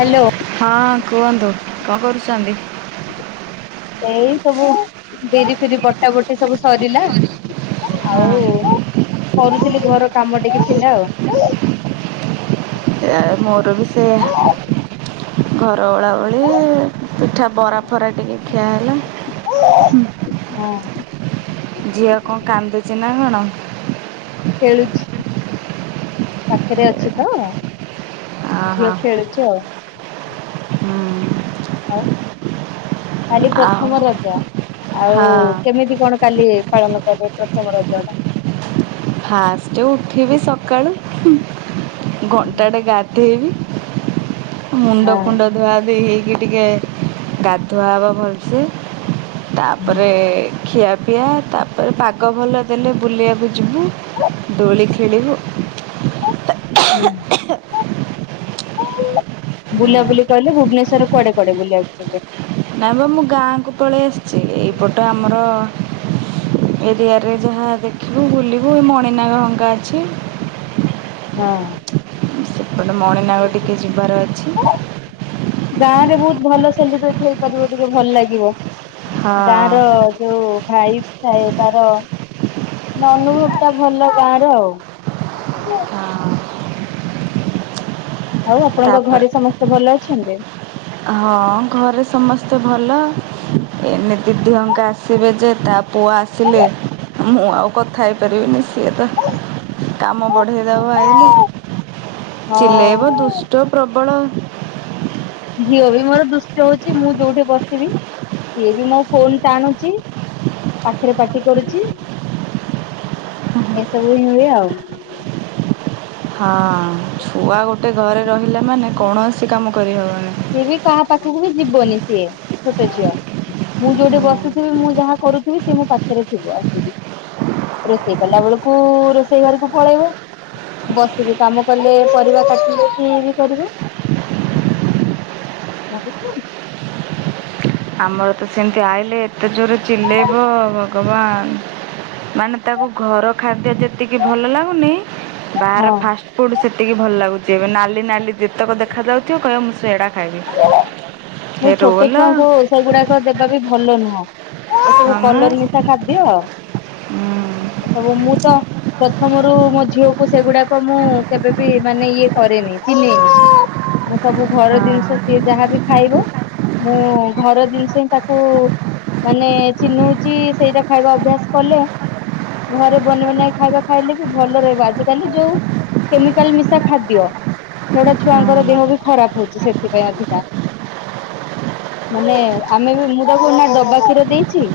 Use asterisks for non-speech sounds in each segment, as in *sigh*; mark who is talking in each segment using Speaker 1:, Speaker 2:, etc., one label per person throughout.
Speaker 1: Hello.
Speaker 2: ହଁ କୁହନ୍ତୁ, କଣ କରୁଚନ୍ତି?
Speaker 1: ଏଇ ସବୁ ବିରି ଫିରି ବଟା ବଟ ଏ ସବୁ ସରିଲା, ଆଉ
Speaker 2: ହଁ
Speaker 1: କରୁଥିଲି ଘର କାମ ଟିକେ ଥିଲା ଆଉ।
Speaker 2: ଏ ମୋର ବି ସେଇଆ। ଘର ଓଳା ଓଳି। ପିଠା ବରା ଫରା ଟିକେ ଖିଆ ହେଲା।
Speaker 1: ହଁ
Speaker 2: ଝିଅ କଣ କାନ୍ଦୁଚି ନା କଣ?
Speaker 1: ଖେଳୁଛି, ପାଖରେ ଅଛି ତ।
Speaker 2: ଓହୋ
Speaker 1: ଝିଅ ଖେଳୁଛି ଆଉ।
Speaker 2: ହୁଁ।
Speaker 1: ଆଉ। କାଲି
Speaker 2: ଆଉ
Speaker 1: ପ୍ରଥମ ରଜ, ଆଉ
Speaker 2: ହଁ
Speaker 1: କେମିତି କଣ କାଲି ପାଳନ କରିବେ ପ୍ରଥମ ରଜ ଟା?
Speaker 2: ଫାଷ୍ଟ ଉଠିବି ସକାଳୁ, ଘଣ୍ଟାଟେ ଗାଧେଇବି। ମୁଣ୍ଡ
Speaker 1: ଟା
Speaker 2: ଫୁଣ୍ଡ ଧୁଆ ଧୋଇ ହେଇକି ଟିକେ ଗାଧୁଆ ହବ ଭଲସେ।
Speaker 1: ହଁ
Speaker 2: ତାପରେ ଖିଆପିଆ। ତାପରେ ପାଗ ଭଲ ଦେଲେ ବୁଲିବାକୁୁ ଯିବୁ। ଦୋଳି ଖେଳିିବୁ।
Speaker 1: *unintelligible* ବୁଲାବୁଲି କଲେ ଭୁବନେଶ୍ୱର କଆଡେ କୁଆଡେ ବୁଲିବାକୁ ଯିବେ?
Speaker 2: ନାଇଁ ବା ମୁଁ ଗାଁକୁ ପଳେଇ ଆସିଛି। ଏଇ ପଟ ଆମର ଏରିଆ ରେ ଯାହା ଦେଖିବୁ, ବୁଲିବୁ, ଏ ମଣିନାଗ ହଙ୍କା ଅଛି।
Speaker 1: ହଁ।
Speaker 2: ସେପଟେ ମଣିନାଗ ଟିକେ ଯିବାର ଅଛି।
Speaker 1: ହଁ ଗାଁ ରେ ବହୁତ ଭଲ ସେଲିବ୍ରେଟି ହେଇପାରିବ ଟିକେ ଭଲ ଲାଗିବ।
Speaker 2: ହଁ
Speaker 1: ଗାଁ ର ଯୋଉ ଭାଇ ଥାଏ ତାର ନା ଅନୁଭୋବ ଟା ଭଲ ଗାଁର ଆଉ।
Speaker 2: ହଁ।
Speaker 1: ଆଉ ଆପଣଙ୍କ
Speaker 2: ତାପରେ
Speaker 1: ଘରେ ସମସ୍ତେ ଭଲ ଅଛନ୍ତି।
Speaker 2: ହଁ ଘରେ ସମସ୍ତେ ଭଲ ଏଇନେ ଦିଦି ଅଙ୍କା ଆସିବେ ଯେ ତାପ ପୁଅ ଆସିଲେ ମୁଁ ଆଉ କଥା ହେଇ ପାରିବିନି ସିଏ ତ। କାମ ବଢେଇ ଦବ ଆଇଲେ
Speaker 1: ହଁ।
Speaker 2: ଚିଲେଇବ ଦୁଷ୍ଟ ପ୍ରବଳ।
Speaker 1: ଝିଅ ବି ମୋର ଦୁଷ୍ଟ ହଉଛି ମୁଁ ଯୋଉଠି ବସିବି ସିଏ ବି ମୋ ଫୋନ ଟାଣୁଚି। ପାଖରେ ପାଟି କରୁଛି ଏସବୁ ହିଁ ହୁଏ ଆଉ।
Speaker 2: ହଁ ଛୁଆ ଗୋଟେ ଘରେ ରହିଲେ ମାନେ କୌଣସି କାମ କରି ହେବନି।
Speaker 1: ସିଏ ବି କାହା ପାଖକୁ ବି ଯିବନି ସିଏ ଛୋଟ ଝିଅ। ମୁଁ ଯୋଉଠି ବସିଥିବି ମୁଁ ଯାହା କରୁଥିବି ସେ ମୋ ପାଖରେ ଥିବ ଆସିକି। ରୋଷେଇ କଲା ବେଳକୁ ରୋଷେଇ ଘରକୁ ପଳେଇବ। ବସିକି କାମ କଲେ ପରିବା କାଟିଲେ ବି ଇଏ କରିବ। *unintelligible*
Speaker 2: ଆମର ତ ସେମିତି ଆଇିଲେ ଏତେ ଜୋର ଚିଲେଇବ। ଭଗବାନ ମାନେ ତାକୁ ଘର ଖାଦ୍ୟ ଯେତିକି ଭଲ ଲାଗୁନି। ବାହର
Speaker 1: ହଁ।
Speaker 2: ଫାଷ୍ଟ ଫୁଡ ସେତିକି ଭଲ ଲାଗୁଛି ଏବେ ନାଲି ନାଲି ଯେତେକ ଦେଖାଯାଉ ଥିବ କହିବ ମୁଁ ସେଡା। ଖାଇବି
Speaker 1: ମୁଁ
Speaker 2: ହେ
Speaker 1: ଛୋଟ
Speaker 2: ରୋଲ।
Speaker 1: ଛୁଆଙ୍କୁ ସେଗୁଡାକ ଦେବା ବି ଭଲ ନୁହଁ। ଏସବୁ
Speaker 2: ହଁ
Speaker 1: କଲର ମିଶା ଖାଦ୍ୟ ଏସବୁ ମୁଁ ତା। ପ୍ରଥମରୁ ମୋ ଝିଅକୁ ସେଗୁଡାକ ମୁଁ କେବେବି ମାନେ ଇଏ କରେନି ଚିହ୍ନେନି। ମୁଁ ସବୁ ଘର
Speaker 2: ହଁ
Speaker 1: ଜିନିଷ ସିଏ ଯାହାବି ଖାଇବ। ମୁଁ ଘର ଜିନିଷ ହିଁ ତାକୁ। ମାନେ ଚିହ୍ନଉଛି ସେଇଟା ଖାଇବା ଅଭ୍ୟାସ କଲେ। ଘରେ ବନି ବନାଇ ଖାଇବା ଖାଇଲେ ବି ଭଲ ରହିବ ଆଜି କାଲି ଯୋଉ। କେମିକାଲ ମିଶା ଖାଦ୍ୟ ସେଗୁଟା ଛୁଆଙ୍କର ଦେହ ବି ଖରାପ ହଉଛି ସେ ଥି ପାଇଁ ଅଧିକା। ମାନେ ଆମେ ବି ମୁଁ ତାକୁ ନା ଡବା କ୍ଷୀର ଦେଇଛି।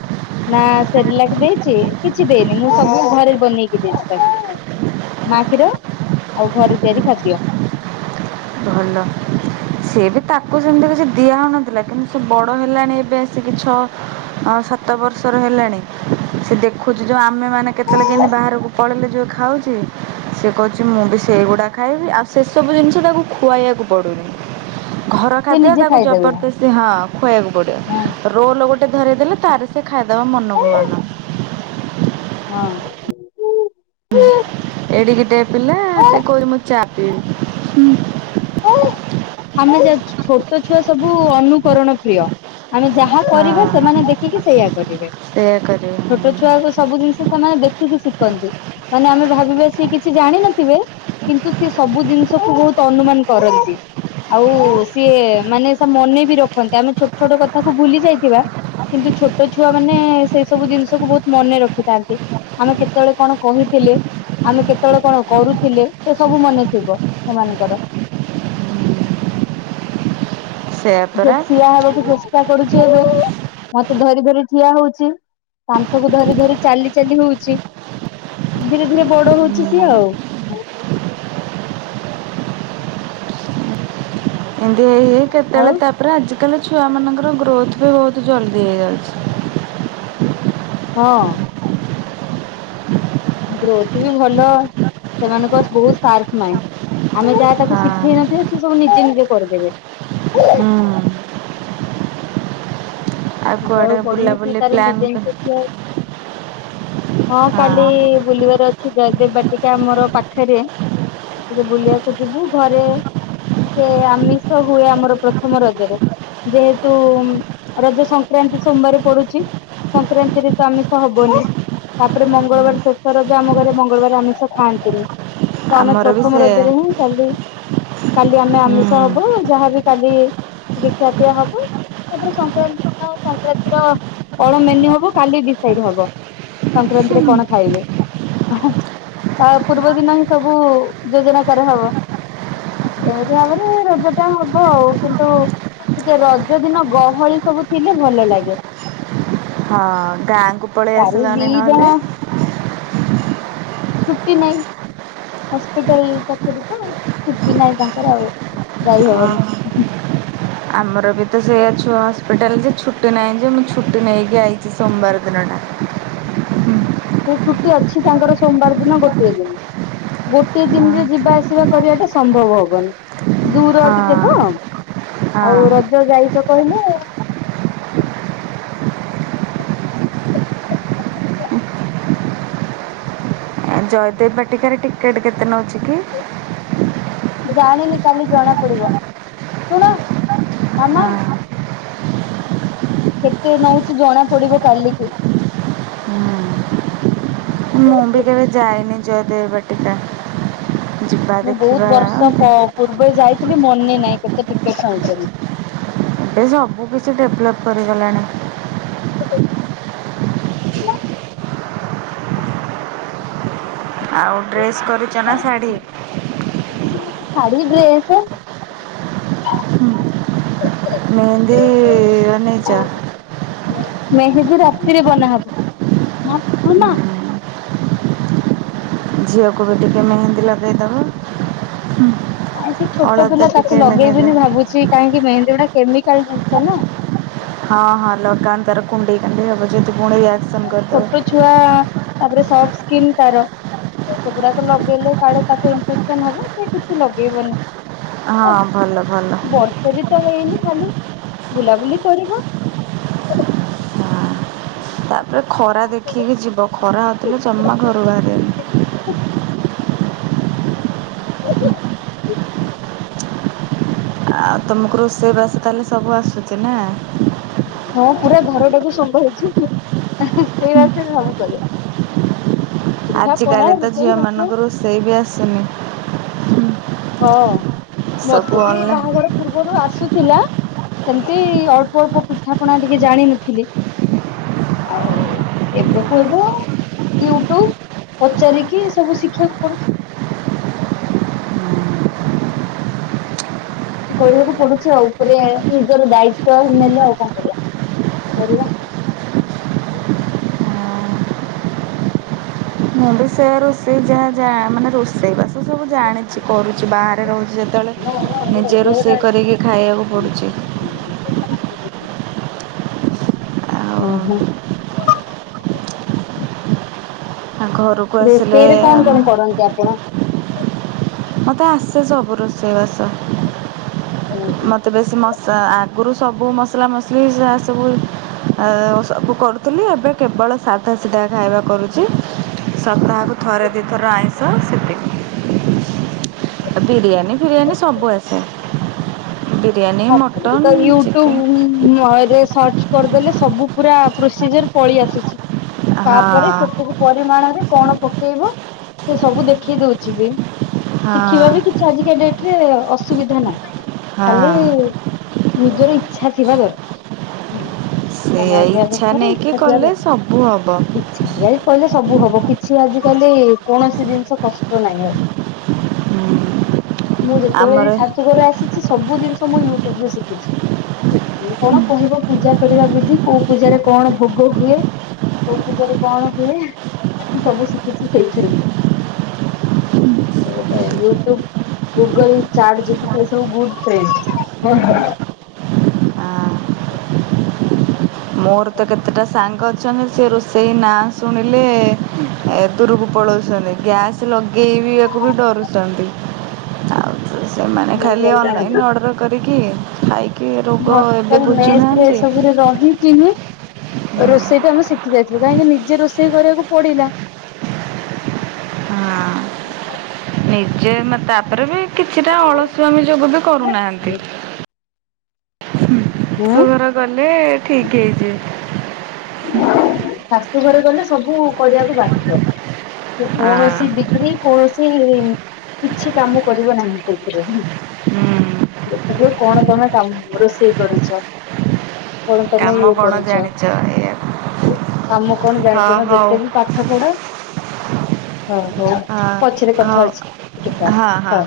Speaker 1: ନା ସରେଲାକ ଦେଇଛି କିଛି ଦେଇନି ମୁଁ ସବୁ ଘରେ ବନେଇକି ଦେଇଛି ତାକୁ। ମା ଖୀର ଆଉ ଘରେ ତିଆରି ଖାଦ୍ୟ।
Speaker 2: ଭଲ। ସିଏ ବି ତାକୁ ସେମତି କିଛି ଦିଆ ହଉ ନଥିଲା କିନ୍ତୁ ସେ ବଡ ହେଲାଣି ଏବେ ଆସିକି ଛ ଅ ସାତ ବର୍ଷର ହେଲାଣି ସେ ଦେଖୁ ଚି ଯୋଉ ଆମେ ମାନେ କେତେସବେଳେ କେମିତି ବାହାରକୁ ପଳେଇଲେ ଯୋଉ ଖାଉଛୁ। ସେ କହୁଛି ମୁଁ ବି ସେଇଗୁଡା ଖାଇବି ଆଉ ସେ ସବୁ ଜିନିଷ ତାକୁ ଖୁଆଇଆକୁ ପଡୁନି। ଘର
Speaker 1: ସେ
Speaker 2: ଖାଦ୍ୟ
Speaker 1: ନିଜେ
Speaker 2: ତାକୁ
Speaker 1: ଖାଇଦେବେ
Speaker 2: ଜବରଦସ୍ତି ହଁ ଖୁଆଇବାକୁ ପଡେ।
Speaker 1: ହଁ।
Speaker 2: ରୋଲ୍ ଗୋଟେ ଧରେଇ ଦେଲେ ତାର ସିଏ ଖାଇଦବ ମନକୁ ମନ।
Speaker 1: ହଁ।
Speaker 2: ହୁଁ ଏଡିକି ଟେ ପିଲା ସେ କଉଚି ମୁଁ ଚା ପିବି।
Speaker 1: ଆମେ ଜେ ଛୋଟ ଛୁଆ ସବୁ ଅନୁକରଣ ପ୍ରିୟ। ଆମେ ଯାହା କରିବା
Speaker 2: ହଁ
Speaker 1: ସେମାନେ ଦେଖିକି ସେଇଆ କରିବେ
Speaker 2: ସେଇଆ କରିବି
Speaker 1: ଛୋଟ ଛୁ ଛୁଆ ସେ ସବୁ ଜିନିଷ ସେମାନେ ଦେଖିକି ଶିଖନ୍ତି ମାନେ ଆମେ ଭାବିବା ସିଏ କିଛି ଜାଣିନଥିବେ। କିନ୍ତୁ ସେ ସବୁ ଜିନିଷକୁୁ ବହୁତ ଅନୁମାନ କରନ୍ତି। ଆଉ ସିଏ ମାନେ ସ ମନେ ବି ରଖନ୍ତି ଆମେ ଛୋଟ ଛୋଟ କଥାକୁ ଭୁଲି ଯାଇଥିବା। କିନ୍ତୁ ଛୋଟ ଛୁଆ ମାନେ ସେ ସବୁ ଜିନିଷକୁୁ ବହୁତ ମନେ ରଖିଥାନ୍ତି। ଆମେ କେତେବେଳେ କଣ କହିଥିଲେ। ଆମେ କେତେ ବେଳେ କଣ କରୁଥିଲେ ସେ ସବୁ ମନେ ଥିବ ସେମାନଙ୍କର।
Speaker 2: ସେଇଆ
Speaker 1: ଝିଅ
Speaker 2: ପରା
Speaker 1: ଠିଆ ହବାକୁ ଚେଷ୍ଟା କରୁଛି ଏବେ ମତେ ଧରି ଧରି ଠିଆ ହଉଛି। କାନ୍ଥକୁ ଧରି ଧରି ଚାଲି ଚାଲି ହଉଛି ଧୀରେ ଧୀରେ ବଡ ହଉଛି ସିଏ ଆଉ।
Speaker 2: ଏମତି ହେଇ ହେଇ କେତେ
Speaker 1: ଆଉ
Speaker 2: ବେଳେ ତାପରେ ଆଜି କାଲି ଛୁଆ ମାନଙ୍କର ଗ୍ରୋଥ ବି ବହୁତ ଜଲଦି ହେଇଯାଉଛି।
Speaker 1: ହଁ। ଗ୍ରୋଥ ବି ଭଲ ସେମାନଙ୍କ ବହୁତ ସାର୍ପ ମାଇଣ୍ଡ। ଆମେ ଯାହା ତାକୁ
Speaker 2: ହଁ।
Speaker 1: ଶିଖେଇ ନଥିବେ ସେ ସବୁ ନିଜେ ନିଜେ କରିଦେବେ।
Speaker 2: ହୁଁ
Speaker 1: ସେଠି ଆଉ
Speaker 2: କୁଆଡ଼େ
Speaker 1: ପଢୁନି ସେ
Speaker 2: ବୁଲାବୁଲି
Speaker 1: ତାର
Speaker 2: ପ୍ଲାନ୍
Speaker 1: ନିଜେି ଠିଆ ହଁ କାଲି ବୁଲିବାର ଅଛି ଜୟଦେବ ବାଟିକା ମୋର ପାଖରେ ଟିକେ ବୁଲିବାକୁ ଯିବୁ ଘରେ ଟ ଆମିଷ ହୁଏ ଆମର ପ୍ରଥମ ରଜରେ। ଯେହେତୁ ରଜ ସଂକ୍ରକ୍ରାନ୍ତି ସୋମବାର ପଡୁଛି। ସଂକ୍ରାନ୍ତି ରେ ତ ଆମିଷ ହବନି। ତାପରେ ମଙ୍ଗଳବାର ଶେଷ ରଜ ଆମ ଘରେ ମଙ୍ଗଳବାର ଆମିଷ ଖାଆନ୍ତିନି। ତ ଆମେ
Speaker 2: ଆମର ବି
Speaker 1: ପ୍ରଥମ
Speaker 2: ସେୟା
Speaker 1: ରଜରେ ହିଁ କାଲି କାଲି ଆମେ
Speaker 2: ହୁଁ
Speaker 1: ଆମିଷ ହବ ଯାହାବ କାଲି ଟିକ ଖିଆ ପିଆ ହବ। ତାପରେ ସଂକ୍ରାନ୍ତି ଦିନ ସଂକ୍ରାନ୍ତି ର ଅଳ ମେନ୍ୟୁ ହବ କାଲି ଡିସାଇଡ ହବ। ସଂକ୍ରାନ୍ତିରେ କଣ ଖାଇବେ? ତା ପୂର୍ବ ଦିନ ହିଁ ସବୁ ଯୋଜନା କରାହେବ। ଏମିତି ଭାବରେ ରୋଜ ଟା ହବ ଆଉ କିନ୍ତୁ ସେେ ରଜ ଦିନ ଗହଳି ସବୁ ଥିଲେ ଭଲ ଲାଗେ।
Speaker 2: ଗାଁ କୁ ପଳେଇ ଆସିଲନି।
Speaker 1: ଦିଜଣ
Speaker 2: ନହେଲେ।
Speaker 1: ଛୁଟି ହସ୍ପିଟାଲ ପାଖରେ ତ ଛୁଟି ନାହିଁ ତାଙ୍କର ଆଉ ଯାଇ ହବନି।
Speaker 2: ଆମର ବି ତ ସେଇା ହସ୍ପିଟାଲ ଯେ ଛୁଟି ନାହିଁ ଯେ ମୁ ଛୁଟି ନେଇକି ଆାଇଛି ସୋମବାର ଦନଟା।
Speaker 1: ସେ ଛୁଟି ଅଛି ତାଙ୍କର ସୋମବାର ଦିନ ଗୋଟିଏ ଦିନ। ଗୋଟେ ଦିନରେ ଯିବା ଆସିବା କରିବା ଟା ସମ୍ଭବ ହବନି। ଦୂର
Speaker 2: ହଁ
Speaker 1: ଟିକେ ତ ଆଉ
Speaker 2: ହଁ।
Speaker 1: ରଜ ଯାଇଛ କହିଲେ।
Speaker 2: ଜୟଦେବ ବାଟିକାର ଟିକେଟ୍ କେତେ ନେଉଛି କି?
Speaker 1: ଜାଣିନି କାଲି ଜଣା ପଡିବ ଶୁଣ ମାମା।
Speaker 2: ହଁ।
Speaker 1: କେତେ ନଉଛି ଜଣା ପଡିବ କାଲିକି।
Speaker 2: ହୁଁ। ମୁଁ ବି କେବେ ଯାଇନି ଜୟଦେବା ଟିକା ଯିବା
Speaker 1: ମୁଁ ବହୁତ
Speaker 2: ଦେଖିବା।
Speaker 1: ବର୍ଷ ପ ପୂର୍ବେ ଯାଇଥିଲି ମନେ ନହିଁ କେତେ ଟିକେ ନଉଛନ୍ତି।
Speaker 2: ଏବେ ସବୁ କିଛି ଡେଭଲପ୍ କରିଗଲାଣି। ଆଉ ଡ୍ରେସ୍ କରିଛ ନା ଶାଢ଼ୀ?
Speaker 1: ଶାଢ଼ୀ ଡ୍ରେସ।
Speaker 2: ମେହେନ୍ଦି ଏ ବନେଇଜ।
Speaker 1: ମେହେଦୀ ରାତିରେ ବନାହବ ହ ମାମା
Speaker 2: ଝିଅକୁ ବି ଟିକେ ମେହେନ୍ଦୀ ଲଗେଇଦବ।
Speaker 1: ଆ ସେ ଛୋଟ
Speaker 2: ଅଳତା
Speaker 1: ପିଲା ତାକୁ
Speaker 2: ଟିକେ
Speaker 1: ଲଗେଇବନି
Speaker 2: ଲଗେଇଦବ
Speaker 1: ଭାବୁଛି କାହିଁକି ମେହେନ୍ଦୀ ଗୁଟା କେମିକାଲ ଜିନିଷ ନା।
Speaker 2: ହଁ ହଁ ଲକଡାଉନ ତାର କୁଣ୍ଡେଇ କଣ୍ଡେ ହେବ ଯେ ତୁ ପୁଣି ରିଆକ୍ସନ
Speaker 1: ଛୋଟ
Speaker 2: କରିଦବ।
Speaker 1: ଛୁଆ ତାପରେ ସଫ୍ଟ ସ୍କିନ ତାର। ସେଗୁଡାକ ଲଗେଇଲେ କାଳେ ତାକୁ ଇନଫେକ୍ସନ ହବ ସେ କିଛି ଲଗେଇବନି।
Speaker 2: ହଁ ଭଲ ଭଲ।
Speaker 1: ସେ ବି ତ ହେଇନି ଖାଲି ବୁଲାବୁଲି କରିବ।
Speaker 2: ତାପରେ ଖରା ଦେଖିକି ଯିବ ଖରା ହଥିଲ ଜମା ଘରୁ ବାହାରିଲେ।
Speaker 1: ହ।
Speaker 2: ଆଉ ତୁମକୁ ରୋଷେଇବାସ ତାହେଲେ ସବୁ ଆସୁଛି ନା।
Speaker 1: ହଁ ପୁରା ଘରଟାକୁ ସମ୍ଭଳଇଛି ସେଇ ବାସ ସବୁ କଲେ।
Speaker 2: ଆଜ କାଲି ତ
Speaker 1: ରୋଷେଇ
Speaker 2: ଝିଅ
Speaker 1: ବାସ
Speaker 2: ମାନଙ୍କୁ ରୋଷେଇ ବି ଆସୁନି।
Speaker 1: ହଁ ମତେ
Speaker 2: ସବୁ
Speaker 1: ବି
Speaker 2: ଅନଲାଇନ୍
Speaker 1: ବାହାଘର। ପୂର୍ବରୁ ଆସୁଥିଲା ସେମତି ଅଳ୍ପ ଅଳ୍ପ ପିଠାପଣା ଟିକେ ଜାଣିିନଥିଲି। ଆଉ ଏବେ କୁ ହେବେ ଆ ୟୁଟ୍ୟୁବ ପଚାରିକି ସବୁ ଶିଖିବାକୁ ପଡୁଛି। କହିବାକୁ ପଡୁଛି ଆଉ ଉପରେ ନିଜର ଦାୟିତ୍ଵ ନେଲେ ଆଉ କଣ କରିବା କରିବା।
Speaker 2: ମୁଁ ବି ସେ ରୋଷେଇ ଯାହା ମାନେ ରୋଷେଇ ବା ସେ ସବୁ ଜାଣି କିଛି କରୁଛି ବାହାରେ ରହୁଛି ଯେତେବେଳେ ନିଜେ ରୋଷେଇ କରିକି ଖାଇବାକୁ ପଡ଼ୁଛି। ଆଉ
Speaker 1: ହୁଁ ହୁଁ।
Speaker 2: ତାଙ୍କ ଘରୁ
Speaker 1: ରୋଷେଇରେ କଣ କଣ କରନ୍ତି ଆପଣ?
Speaker 2: ମତେ ଆସେ ସବୁ ରୋଷେଇବାସ ମତେ ବେଶୀ ମ ଆଗରୁ ସବୁ ମସଲା ମସଲି ଯାହା ସବୁ ସବୁ କରୁ ଥିଲି ଏବେ କେବଳ ସାଧା ସିଧା ଖାଇବା କରୁଛି। ସପ୍ତାହକୁ ଥରେ ଦୁଇଥର ଆଇଁଷ ସେତିକି। ବିରିୟାନୀ ଫିରିୟାନୀ ସବୁ ଆସେ। ବିରିୟାନୀ
Speaker 1: ସବୁବେଳେ
Speaker 2: ମଟନ୍ ଚିକେନ୍
Speaker 1: ୟୁଟ୍ୟୁବରେ ସର୍ଚ୍ଚ କରିଦେଲେ ସବୁ ପୁରା ପ୍ରୋସିଜର ପଳେଇ ଆସୁଛି
Speaker 2: ହଁ
Speaker 1: ତାପରେ ସେଥିରେ ପରିମାଣରେ କଣ ପକେଇବ ସେ ସବୁ ଦେଖେଇ ଦଉଛି ବି
Speaker 2: ହଁ
Speaker 1: ଶିଖିବାବି କିଛି ଆଜିକା ଡେଟରେ ଅସୁବିଧା ନାଇଁ।
Speaker 2: ହାଁ।
Speaker 1: ନିଜର ଇଛା ଥିବା ଦରକାର ହେଲା।
Speaker 2: ସେଇଆ
Speaker 1: ସମୟ ଥିବା
Speaker 2: ଇଚ୍ଛା
Speaker 1: ଦରକାର
Speaker 2: ନେଇକି
Speaker 1: ଇଚ୍ଛା ଥିଆ
Speaker 2: କଲେ ସବୁ ହବ
Speaker 1: ଦରକାର। *inaudible* କହିଲେ ସବୁ ହବ କିଛି ଆଜ କାଲି କୌଣସି ଜିନିଷ କଷ୍ଟ ନାହିଁ ଆଉ।
Speaker 2: ହୁଁ।
Speaker 1: ମୁଁ ଯେତେବେଳେ ବି ଶାଶୁଘର ଆସିଛି ସବୁ ଜିନିଷ ମୁଁ ୟୁଟ୍ୟୁବରୁ ଶିଖିଛି। କିଏ କଣ କହିବ ପୂଜା କରିବା ବିଧି କୋଉ ପୂଜାରେ କଣ ଭୋଗ ହୁଏ? କୋଉ ପୂଜାରେ କଣ ହୁଏ ମୁଁ ସବୁ ଶିଖିଛି ସେଇଥିରୁ। ଗୋଟେ ୟୁଟ୍ୟୁବ ଗୁଗଲ ଚାଟ ଜିପିଟି ଏ ସବୁ ବୋହୁତ ଟ୍ରେଣ୍ଡ। କୁହ।
Speaker 2: ମୋର ତ କେତେଟା ସାଙ୍ଗ ଅଛନ୍ତି ସେ ରୋଷେଇ ନାଁ ଶୁଣିଲେ ଏ ଦୂରକୁ ପଳଉଛନ୍ତି ଗ୍ୟାସ୍ ଲଗେଇବାକୁ ବି ଡରୁଛନ୍ତି। ଆଉ
Speaker 1: *inaudible*
Speaker 2: ସେମାନେ ଖାଲି ଅନଲାଇନ୍ ଅର୍ଡ଼ର କରିକି ଖାଇ
Speaker 1: ହଷ୍ଟେଲ ମେସ ଏସବୁରେ ରହିଛି ମୁଁ। ରୋଷେଇ ତ ମୁଁ ଶିଖି ଯାଇଥିଲୁ କାହିଁକି ନିଜେ ରୋଷେଇ କରିବାକୁ ପଡିଲା।
Speaker 2: ହଁ। ନିଜେ ତାପରେ ବି କିଛିଟା ଅଳସୁଆମିଯୋଗୁ ବି କରୁନାହାନ୍ତି।
Speaker 1: ଉଁ
Speaker 2: ଶାଶୁଘର ଗଲେ ଠିକ୍ ହେଇଯିବେ।
Speaker 1: ଶାଶୁଘରେ ଗଲେ ସବୁ କରିବାକୁ ବାଧ୍ୟ
Speaker 2: ହଁ
Speaker 1: କୌଣସି ଡିଗ୍ରୀ କୌଣସି କିଛି କାମ କରିବ ନାହିଁ ସେଥିରେ ହୁଁ।
Speaker 2: ହୁଁ
Speaker 1: ଦେଖାଯାଉ କଣ କଣ ରୋଷେଇ କରୁଛ? କଣ ତମେ
Speaker 2: କାମ
Speaker 1: ଇଏ
Speaker 2: କଣ
Speaker 1: କରୁଛ
Speaker 2: ଜାଣିଛ ଏଇଆ
Speaker 1: କାମ କଣ
Speaker 2: ହଁ
Speaker 1: ଜାଣିଛ ନା
Speaker 2: ହଉ
Speaker 1: ଯେତେ ବି ପାଠ ପଢ। ହଁ ହଉ
Speaker 2: ହଁ
Speaker 1: ପଛରେ କଥା
Speaker 2: ହଉ
Speaker 1: ହଉଛି ଟିକେ ପରେ ହଁ।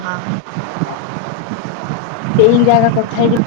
Speaker 1: ସେଇ ଜାଗା କଥା ହେଇକି